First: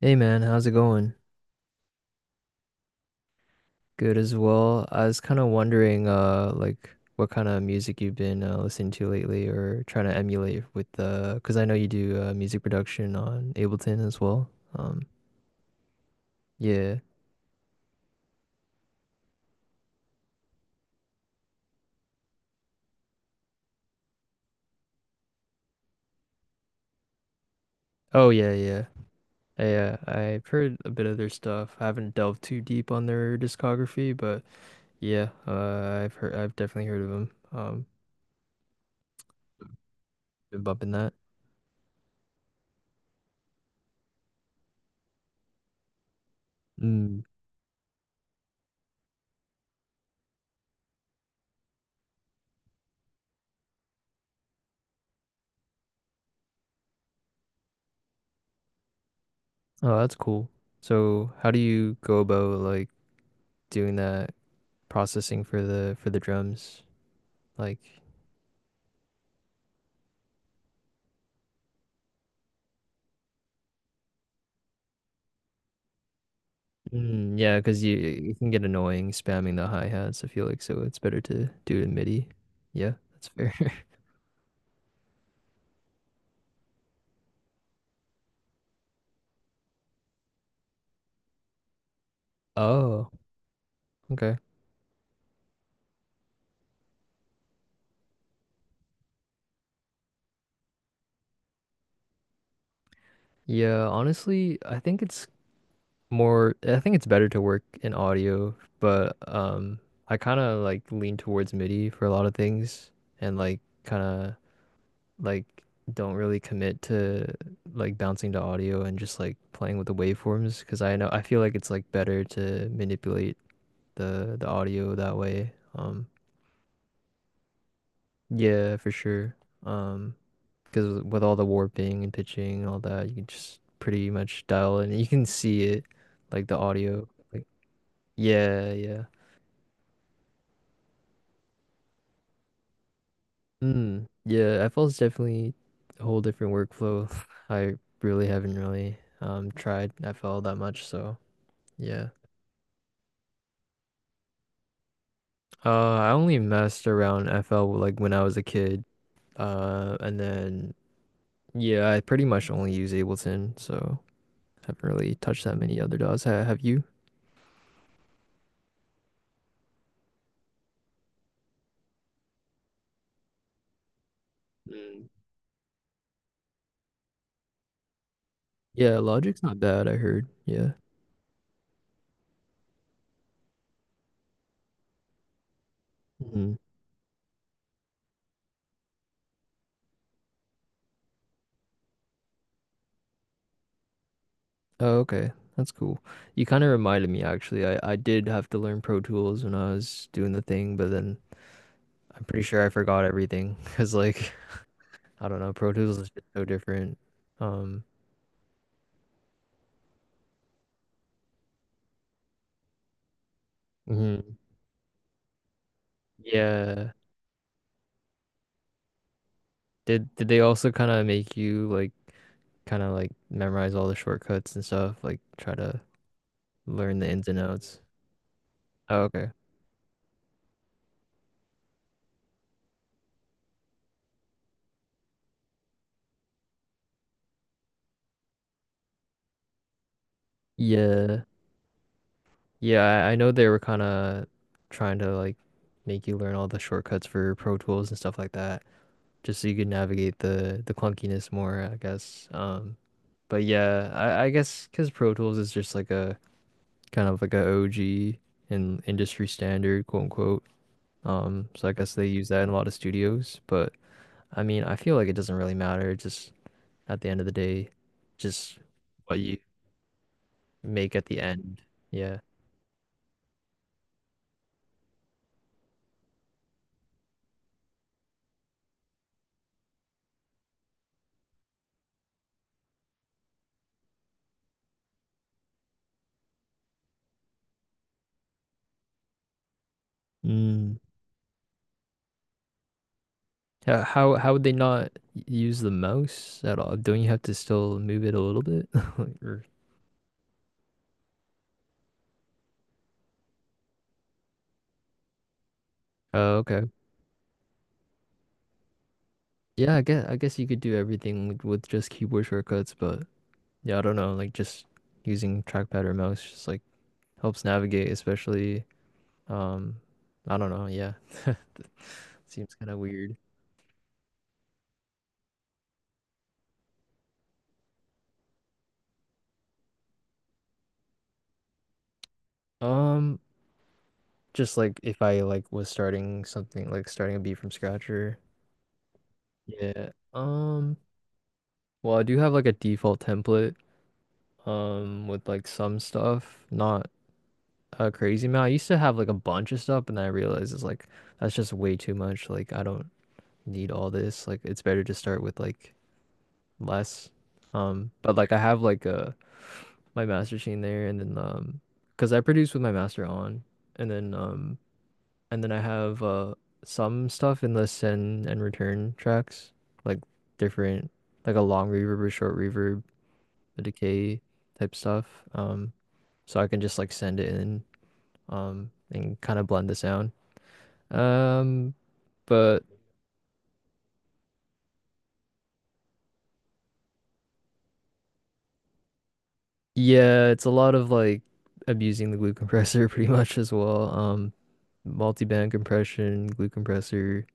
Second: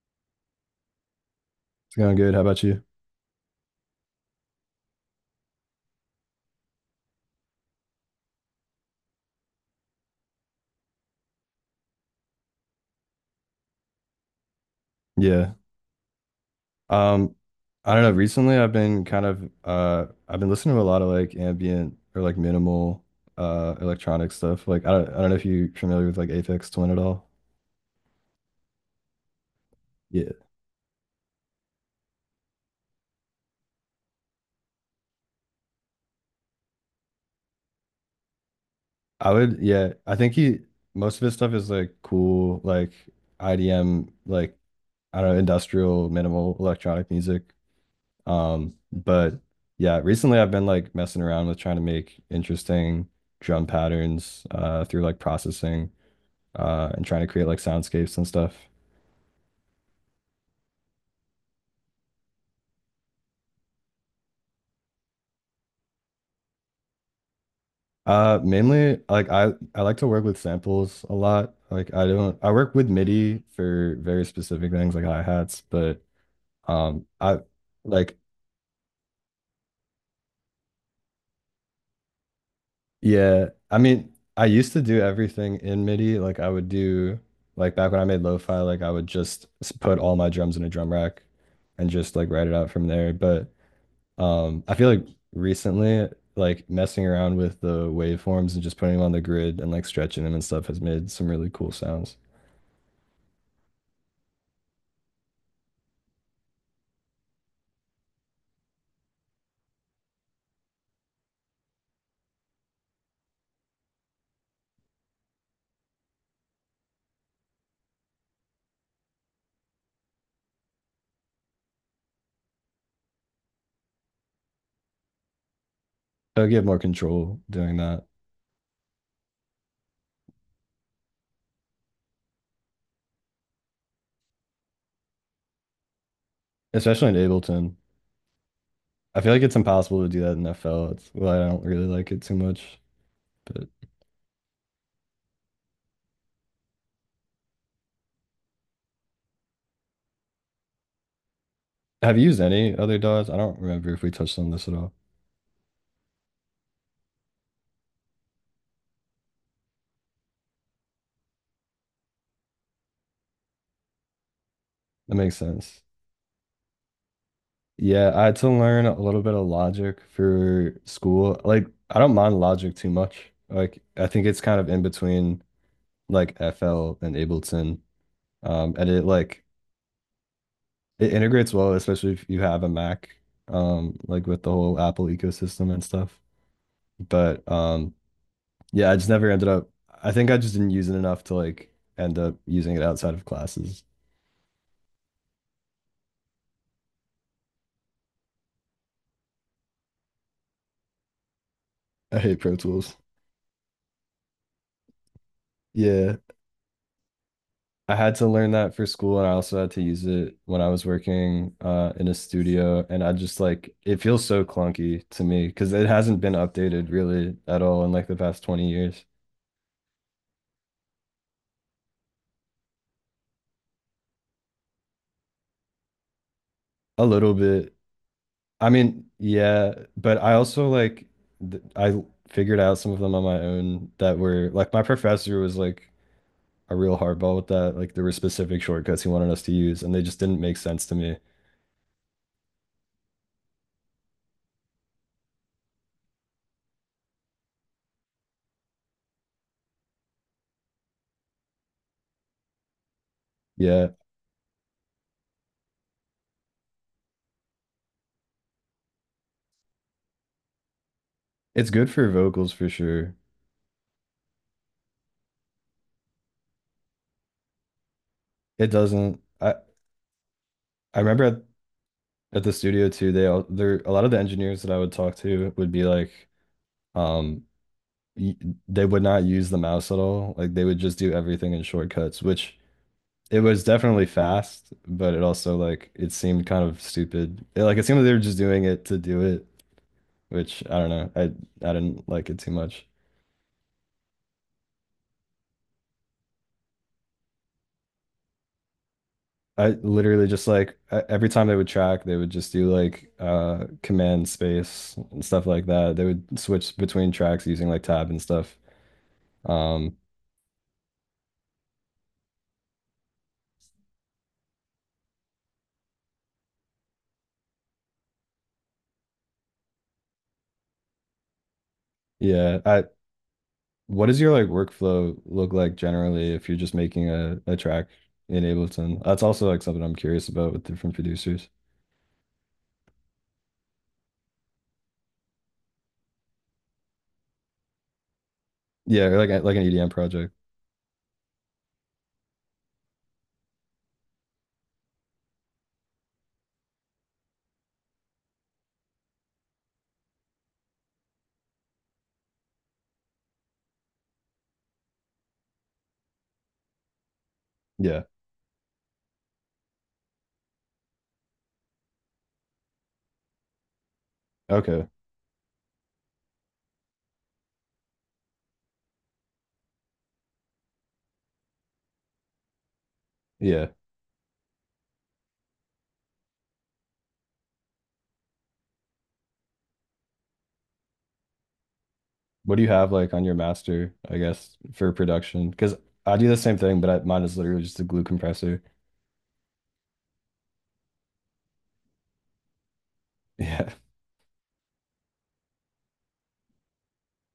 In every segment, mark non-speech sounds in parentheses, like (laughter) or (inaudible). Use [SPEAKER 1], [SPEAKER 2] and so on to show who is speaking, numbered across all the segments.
[SPEAKER 1] Hey man, how's it going?
[SPEAKER 2] It's going good. How about you?
[SPEAKER 1] Good as well. I was kind of wondering, what kind of music you've been listening to lately or trying to emulate with the, because I know you do music production on Ableton as well. Um,
[SPEAKER 2] Yeah.
[SPEAKER 1] yeah.
[SPEAKER 2] Um, I don't know. Recently, I've been I've been listening to a lot of like ambient or like minimal electronic stuff. Like I don't know if you're familiar with like Aphex Twin at all.
[SPEAKER 1] Oh yeah, yeah. Yeah,
[SPEAKER 2] Yeah,
[SPEAKER 1] I've heard a bit of their stuff. I haven't delved too deep on their discography, but yeah, I've heard, I've definitely heard of them.
[SPEAKER 2] I would. Yeah, I think he
[SPEAKER 1] Been bumping that.
[SPEAKER 2] most of his stuff is like cool, like IDM, like I don't know, industrial minimal electronic
[SPEAKER 1] Mm.
[SPEAKER 2] music. But yeah, recently I've been like messing around with trying to make interesting drum patterns through like processing. And trying to create like soundscapes and stuff.
[SPEAKER 1] Oh, that's cool. So, how do you go about like doing that? Processing for the drums. Like,
[SPEAKER 2] Mainly like I like to work with samples a lot. Like I don't I work with MIDI for very specific things like hi-hats, but
[SPEAKER 1] mm,
[SPEAKER 2] I
[SPEAKER 1] yeah, because you
[SPEAKER 2] like
[SPEAKER 1] you can get annoying spamming the hi hats. I feel like so it's better to do it in MIDI. Yeah, that's
[SPEAKER 2] yeah,
[SPEAKER 1] fair.
[SPEAKER 2] I
[SPEAKER 1] (laughs)
[SPEAKER 2] mean I used to do everything in MIDI. Like I would do like back when I made lo-fi, like I would just put all my drums in a drum rack and just like write it out from
[SPEAKER 1] Oh,
[SPEAKER 2] there. But
[SPEAKER 1] okay.
[SPEAKER 2] I feel like recently, like messing around with the waveforms and just putting them on the grid and like stretching them and stuff has made some really cool sounds.
[SPEAKER 1] Yeah, honestly, I think it's more. I think it's better to work in audio, but I kind of like lean towards MIDI for a lot of things, and like kind of like don't really commit to like bouncing to audio and just like playing with the waveforms because I know I feel like it's like better to manipulate the audio that way.
[SPEAKER 2] I get more control doing that,
[SPEAKER 1] Yeah, for sure. Um, because with all the warping and pitching and all that, you can just pretty much dial in. You can see it, like the audio.
[SPEAKER 2] especially in
[SPEAKER 1] Like
[SPEAKER 2] Ableton.
[SPEAKER 1] yeah, yeah.
[SPEAKER 2] I feel like it's impossible to do that in FL. It's well, I don't really like it too much. But
[SPEAKER 1] Mm, yeah, FL's definitely a whole different workflow. (laughs) I really haven't really tried FL that much, so yeah.
[SPEAKER 2] have you used any other DAWs? I don't remember if we touched on this at all.
[SPEAKER 1] I only messed around FL like when I was a kid. And then yeah, I pretty much only use Ableton, so haven't really
[SPEAKER 2] That makes
[SPEAKER 1] touched that many
[SPEAKER 2] sense.
[SPEAKER 1] other DAWs. Ha have you?
[SPEAKER 2] Yeah, I had to learn a little bit of Logic for school. Like, I don't mind Logic too much. Like, I think it's kind of in
[SPEAKER 1] Mm.
[SPEAKER 2] between like FL and Ableton. And
[SPEAKER 1] Yeah,
[SPEAKER 2] it
[SPEAKER 1] Logic's
[SPEAKER 2] like
[SPEAKER 1] not bad, I heard. Yeah.
[SPEAKER 2] It integrates well, especially if you have a Mac, like with the whole Apple ecosystem and stuff.
[SPEAKER 1] Hmm.
[SPEAKER 2] But yeah, I just never ended up. I think I just didn't use it enough to like end up using it outside of classes.
[SPEAKER 1] Oh, okay. That's cool. You kind of reminded me actually. I did have to learn Pro Tools when I was doing the thing, but then
[SPEAKER 2] I
[SPEAKER 1] I'm
[SPEAKER 2] hate
[SPEAKER 1] pretty
[SPEAKER 2] Pro
[SPEAKER 1] sure I
[SPEAKER 2] Tools.
[SPEAKER 1] forgot everything (laughs) because like I don't know, Pro Tools is
[SPEAKER 2] Yeah.
[SPEAKER 1] just so different. Um,
[SPEAKER 2] I had to learn that for school, and I also had to use it when I was working in a studio. And I just like it feels
[SPEAKER 1] mhm.
[SPEAKER 2] so clunky to me because it hasn't been updated
[SPEAKER 1] Yeah.
[SPEAKER 2] really at all in like the past 20 years.
[SPEAKER 1] Did they also kind of make you like kind of like memorize all the shortcuts and stuff, like try to learn
[SPEAKER 2] A
[SPEAKER 1] the ins
[SPEAKER 2] little
[SPEAKER 1] and
[SPEAKER 2] bit,
[SPEAKER 1] outs?
[SPEAKER 2] I
[SPEAKER 1] Oh,
[SPEAKER 2] mean,
[SPEAKER 1] okay.
[SPEAKER 2] yeah, but I also like th I figured out some of them on my own that were like my professor was like a real hardball with that. Like there were specific shortcuts he wanted us to use and they just didn't make sense to me.
[SPEAKER 1] Yeah. Yeah, I know they were kind of trying to like make you learn all the shortcuts for Pro Tools and stuff like that, just so you could navigate the clunkiness more, I guess. But
[SPEAKER 2] Yeah.
[SPEAKER 1] yeah, I guess because Pro Tools is just like a kind of like a OG and industry standard, quote unquote. So
[SPEAKER 2] It's
[SPEAKER 1] I
[SPEAKER 2] good
[SPEAKER 1] guess they
[SPEAKER 2] for
[SPEAKER 1] use that in
[SPEAKER 2] vocals
[SPEAKER 1] a lot
[SPEAKER 2] for
[SPEAKER 1] of
[SPEAKER 2] sure.
[SPEAKER 1] studios, but I mean, I feel like it doesn't really matter. Just at the end of the day, just
[SPEAKER 2] It doesn't
[SPEAKER 1] what you make
[SPEAKER 2] I
[SPEAKER 1] at the
[SPEAKER 2] remember
[SPEAKER 1] end. Yeah.
[SPEAKER 2] at the studio too, they all there a lot of the engineers that I would talk to would be like um y- they would not use the mouse at all. Like they would just do everything in shortcuts, which it was definitely fast, but it also like it seemed kind of stupid. It seemed like they were just doing it to do it, which
[SPEAKER 1] Mm.
[SPEAKER 2] I don't know. I didn't like it too much.
[SPEAKER 1] How would they not use the mouse at all? Don't you have to still move it a little bit? (laughs) Or-
[SPEAKER 2] I literally just like every time they would track, they would just do like command space and stuff like that. They
[SPEAKER 1] oh,
[SPEAKER 2] would
[SPEAKER 1] okay.
[SPEAKER 2] switch between tracks using like tab and stuff.
[SPEAKER 1] Yeah, I
[SPEAKER 2] Um
[SPEAKER 1] guess I guess you could do everything with just keyboard shortcuts, but yeah, I don't know, like just using trackpad or mouse just like helps navigate, especially um I don't know, yeah. (laughs) Seems
[SPEAKER 2] yeah,
[SPEAKER 1] kind of
[SPEAKER 2] I
[SPEAKER 1] weird.
[SPEAKER 2] What does your like workflow look like generally if you're just making a track in Ableton? That's also like something I'm curious about with different producers.
[SPEAKER 1] Um, Just like if I like was starting something like starting a beat from scratch or
[SPEAKER 2] Yeah, or like like an EDM
[SPEAKER 1] yeah.
[SPEAKER 2] project.
[SPEAKER 1] Well, I do have like a default template with like some stuff, not a crazy amount. I used to have like a bunch of stuff, and then I realized it's like that's just way too much. Like I don't need all this. Like it's better to start with like less.
[SPEAKER 2] Yeah.
[SPEAKER 1] But like I have like my master machine there, and then because I produce with my master on, and then.
[SPEAKER 2] Okay.
[SPEAKER 1] And then I have some stuff in the send and return tracks, like different, like a long reverb or short reverb, a
[SPEAKER 2] Yeah.
[SPEAKER 1] decay type stuff. Um, so I can just like send it in, and kind of blend the sound. Um,
[SPEAKER 2] What do
[SPEAKER 1] but
[SPEAKER 2] you have like on your master, I guess, for production? Because I do the same thing, but I, mine is literally just a glue compressor. (laughs)
[SPEAKER 1] yeah, it's a lot of like abusing the glue compressor (laughs) pretty much as
[SPEAKER 2] Yeah.
[SPEAKER 1] well. Multi-band compression, glue compressor,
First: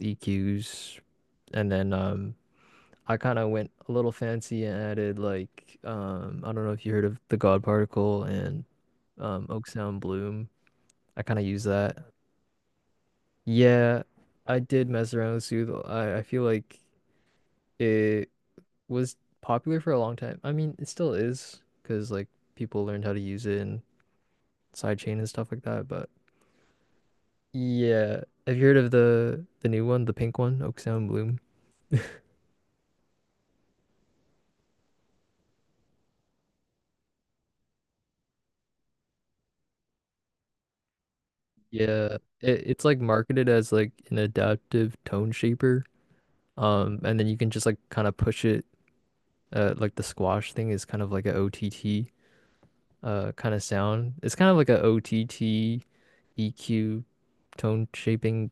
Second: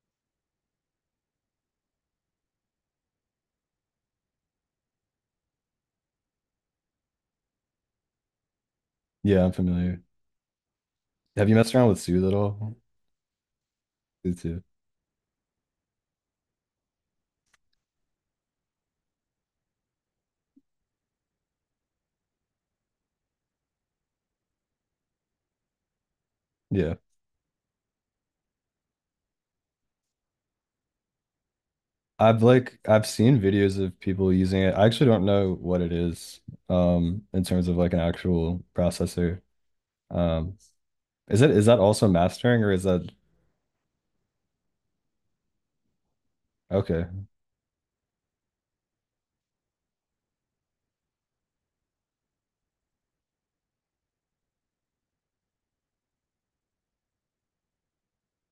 [SPEAKER 1] EQs, and then I kind of went a little fancy and added like I don't know if you heard of the God Particle and
[SPEAKER 2] Yeah, I'm
[SPEAKER 1] Oak Sound
[SPEAKER 2] familiar.
[SPEAKER 1] Bloom. I kind of
[SPEAKER 2] Have you
[SPEAKER 1] use
[SPEAKER 2] messed around
[SPEAKER 1] that.
[SPEAKER 2] with Sue at all?
[SPEAKER 1] Yeah,
[SPEAKER 2] Me
[SPEAKER 1] I
[SPEAKER 2] too.
[SPEAKER 1] did mess around with Sooth. I feel like it was popular for a long time. I mean, it still is because like people learned how to use it and sidechain and stuff like that. But
[SPEAKER 2] Yeah.
[SPEAKER 1] yeah, have you heard of the new one, the pink one, Oak Sound Bloom?
[SPEAKER 2] I've seen videos of people using it. I actually don't know what it is, in terms of like an actual processor. Um, is that also
[SPEAKER 1] Yeah, it,
[SPEAKER 2] mastering or is
[SPEAKER 1] it's like
[SPEAKER 2] that
[SPEAKER 1] marketed as like an adaptive tone shaper.
[SPEAKER 2] okay?
[SPEAKER 1] And then you can just like kind of push it. Like the squash thing is kind of like a OTT kind of sound. It's kind of like a OTT EQ tone shaping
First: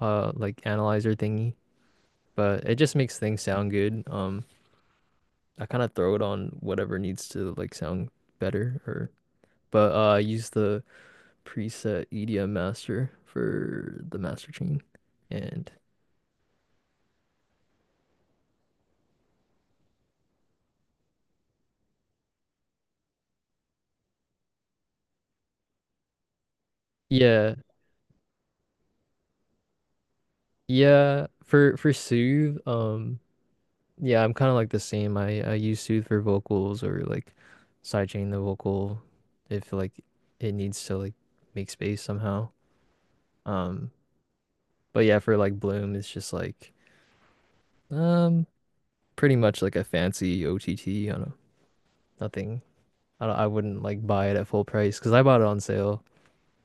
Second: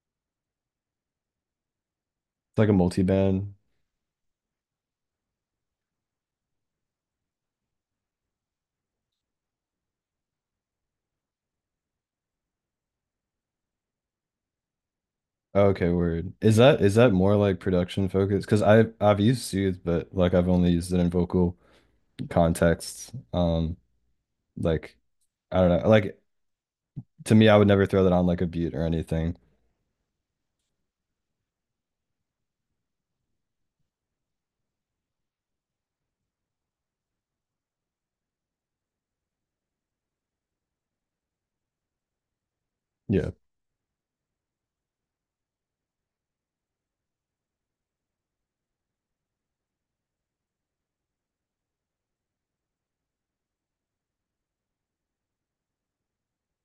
[SPEAKER 1] like analyzer thingy,
[SPEAKER 2] It's
[SPEAKER 1] but
[SPEAKER 2] like a
[SPEAKER 1] it just makes things
[SPEAKER 2] multi-band.
[SPEAKER 1] sound good. I kind of throw it on whatever needs to like sound better or but I use the preset EDM master for the master chain and
[SPEAKER 2] Okay, word. Is that more like production focused? Because I've used Soothe, but like I've only used it in vocal contexts. Like I don't know. Like to me,
[SPEAKER 1] yeah,
[SPEAKER 2] I would never throw that on like a beat or anything.
[SPEAKER 1] yeah, for Soothe, Yeah, I'm kind of like the same. I use Sooth for vocals or like sidechain the vocal if like it needs to like make space somehow.
[SPEAKER 2] Yeah.
[SPEAKER 1] Um, but yeah, for like Bloom, it's just like um pretty much like a fancy OTT on know nothing. I don't- I wouldn't like buy it at full price because I bought it on sale.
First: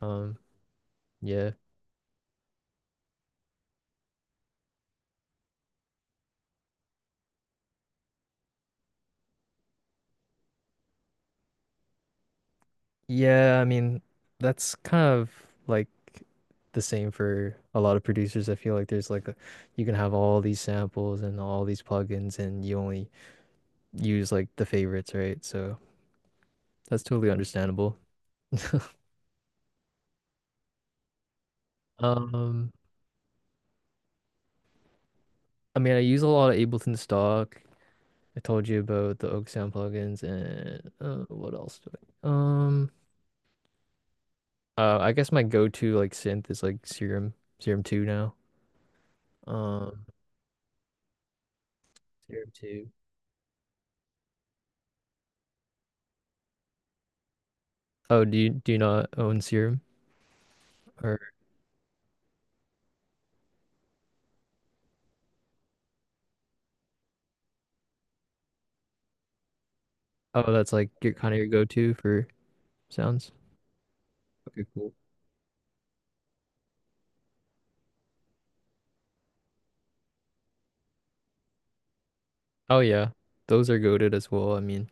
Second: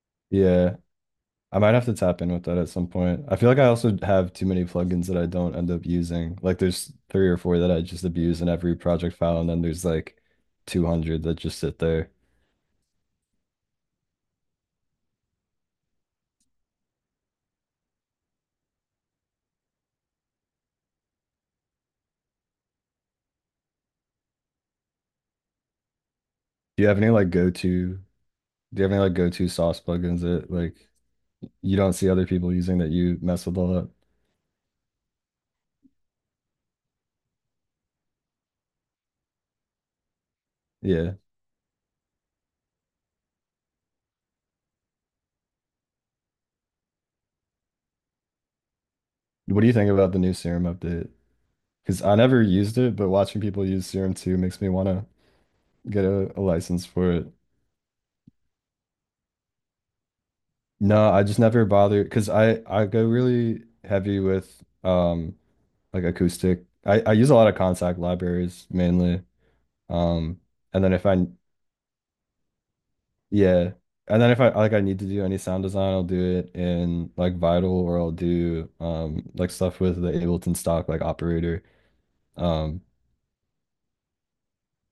[SPEAKER 1] Um,
[SPEAKER 2] Yeah.
[SPEAKER 1] yeah.
[SPEAKER 2] I might have to tap in with that at some point. I feel like I also have too many plugins that I don't end up using. Like there's three or four that I just abuse in every project file, and then there's like 200 that just sit there.
[SPEAKER 1] Yeah, I mean, that's kind of like the same for a lot of producers. I feel like there's like a, you can have all these samples and all these plugins and you only use like the favorites, right? So
[SPEAKER 2] Do you have
[SPEAKER 1] that's
[SPEAKER 2] any
[SPEAKER 1] totally
[SPEAKER 2] like go-to?
[SPEAKER 1] understandable.
[SPEAKER 2] Do you have any like go-to sauce plugins that like you don't see other people
[SPEAKER 1] Um,
[SPEAKER 2] using that you mess with all that.
[SPEAKER 1] I mean, I use a lot of Ableton stock. I told you about the Oak Sound plugins and
[SPEAKER 2] Yeah.
[SPEAKER 1] what else do I? I guess my go-to like synth is like Serum, Serum 2 now.
[SPEAKER 2] What do you think
[SPEAKER 1] Um,
[SPEAKER 2] about the new Serum update? Because I never
[SPEAKER 1] Serum
[SPEAKER 2] used
[SPEAKER 1] 2.
[SPEAKER 2] it, but watching people use Serum 2 makes me want to get a license for it.
[SPEAKER 1] Oh, do you not own Serum?
[SPEAKER 2] No, I just never bother, because I go really heavy with like acoustic. I use a lot of contact libraries mainly. Um
[SPEAKER 1] Oh, that's
[SPEAKER 2] and
[SPEAKER 1] like
[SPEAKER 2] then if
[SPEAKER 1] your
[SPEAKER 2] I
[SPEAKER 1] kind of your go-to for sounds.
[SPEAKER 2] Yeah, and then if I
[SPEAKER 1] Okay,
[SPEAKER 2] like I
[SPEAKER 1] cool.
[SPEAKER 2] need to do any sound design, I'll do it in like Vital or I'll do like stuff with the Ableton stock like operator.
[SPEAKER 1] Oh
[SPEAKER 2] Um,
[SPEAKER 1] yeah, those are goaded as well. I mean,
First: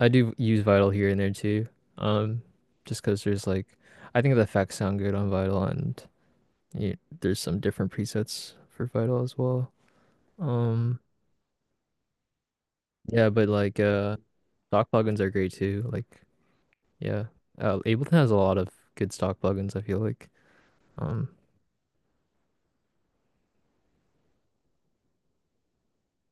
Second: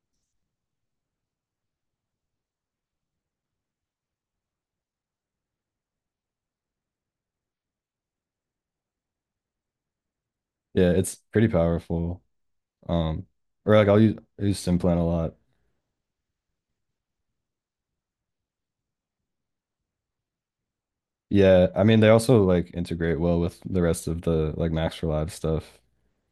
[SPEAKER 1] I do use Vital here and there too. Um, just because there's like, I think the effects sound good on Vital, and you, there's some different presets for Vital as well.
[SPEAKER 2] Yeah,
[SPEAKER 1] Um,
[SPEAKER 2] it's pretty powerful. Um,
[SPEAKER 1] yeah, but
[SPEAKER 2] or
[SPEAKER 1] like,
[SPEAKER 2] I use
[SPEAKER 1] stock
[SPEAKER 2] Simplan a
[SPEAKER 1] plugins are
[SPEAKER 2] lot.
[SPEAKER 1] great too. Like, yeah, Ableton has a lot of good stock plugins. I feel like. Um,
[SPEAKER 2] Yeah, I mean they also like integrate well with the rest of the like Max for Live stuff.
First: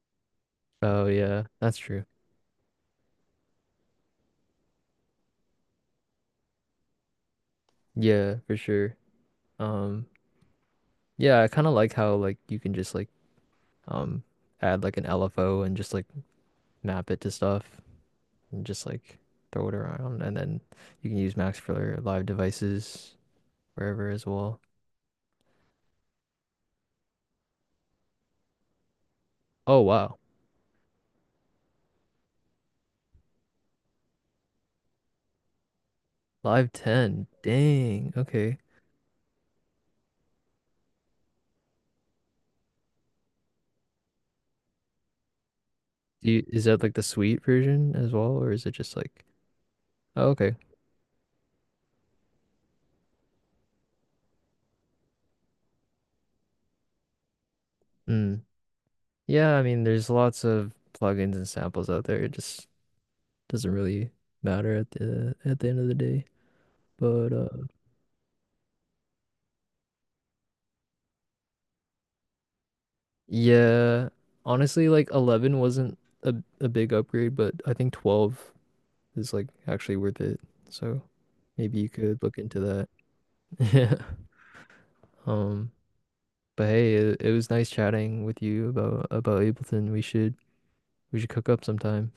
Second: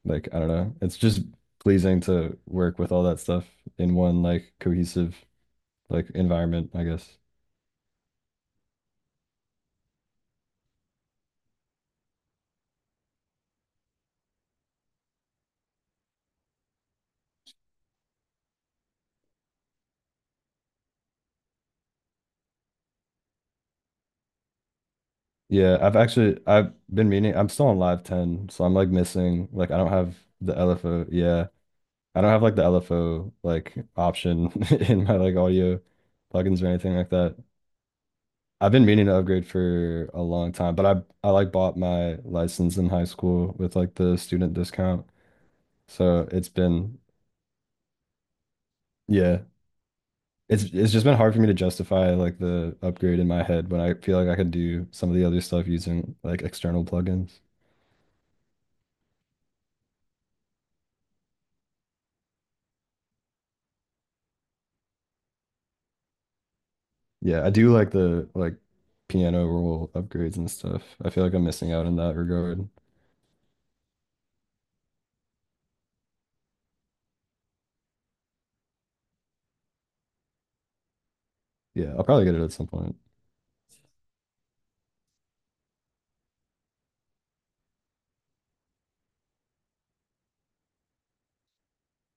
[SPEAKER 2] Like I don't know, it's
[SPEAKER 1] oh
[SPEAKER 2] just
[SPEAKER 1] yeah, that's
[SPEAKER 2] pleasing
[SPEAKER 1] true.
[SPEAKER 2] to work with all that stuff in one like cohesive like environment, I guess.
[SPEAKER 1] Yeah, for sure. Um, yeah, I kind of like how like you can just like um add like an LFO and just like map it to stuff and just like throw it around and then you can use Max for live devices wherever as well.
[SPEAKER 2] Yeah, I've been meaning. I'm still on Live 10, so I'm like missing like I
[SPEAKER 1] Oh
[SPEAKER 2] don't
[SPEAKER 1] wow.
[SPEAKER 2] have the LFO. Yeah, I don't have like the LFO like option (laughs) in my like audio plugins or
[SPEAKER 1] Live
[SPEAKER 2] anything like
[SPEAKER 1] 10.
[SPEAKER 2] that.
[SPEAKER 1] Dang. Okay.
[SPEAKER 2] I've been meaning to upgrade for a long time, but I like bought my license in high school with like the student discount. So
[SPEAKER 1] Do you,
[SPEAKER 2] it's
[SPEAKER 1] is that like
[SPEAKER 2] been
[SPEAKER 1] the suite version as well or is it just like
[SPEAKER 2] yeah,
[SPEAKER 1] oh, okay.
[SPEAKER 2] it's just been hard for me to justify like the upgrade in my head when I feel like I could do some of the other stuff using like external plugins.
[SPEAKER 1] Mm. Yeah, I mean there's lots of plugins and samples out there. It just doesn't really matter at the end of the day. But
[SPEAKER 2] Yeah, I do like the piano roll upgrades and stuff. I feel like I'm missing out in that regard.
[SPEAKER 1] Yeah, honestly, like 11 wasn't a big upgrade, but I think 12 is like actually worth it. So maybe you
[SPEAKER 2] Yeah, I'll
[SPEAKER 1] could
[SPEAKER 2] probably get
[SPEAKER 1] look
[SPEAKER 2] it at
[SPEAKER 1] into
[SPEAKER 2] some
[SPEAKER 1] that.
[SPEAKER 2] point.
[SPEAKER 1] (laughs) Yeah. Um, but hey, it was nice chatting with you about Ableton. We should cook up sometime.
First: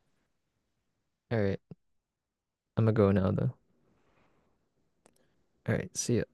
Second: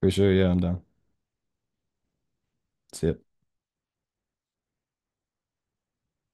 [SPEAKER 2] For sure, yeah, I'm down.
[SPEAKER 1] All right, I'm gonna
[SPEAKER 2] See
[SPEAKER 1] go
[SPEAKER 2] ya.
[SPEAKER 1] now though. All right, see ya.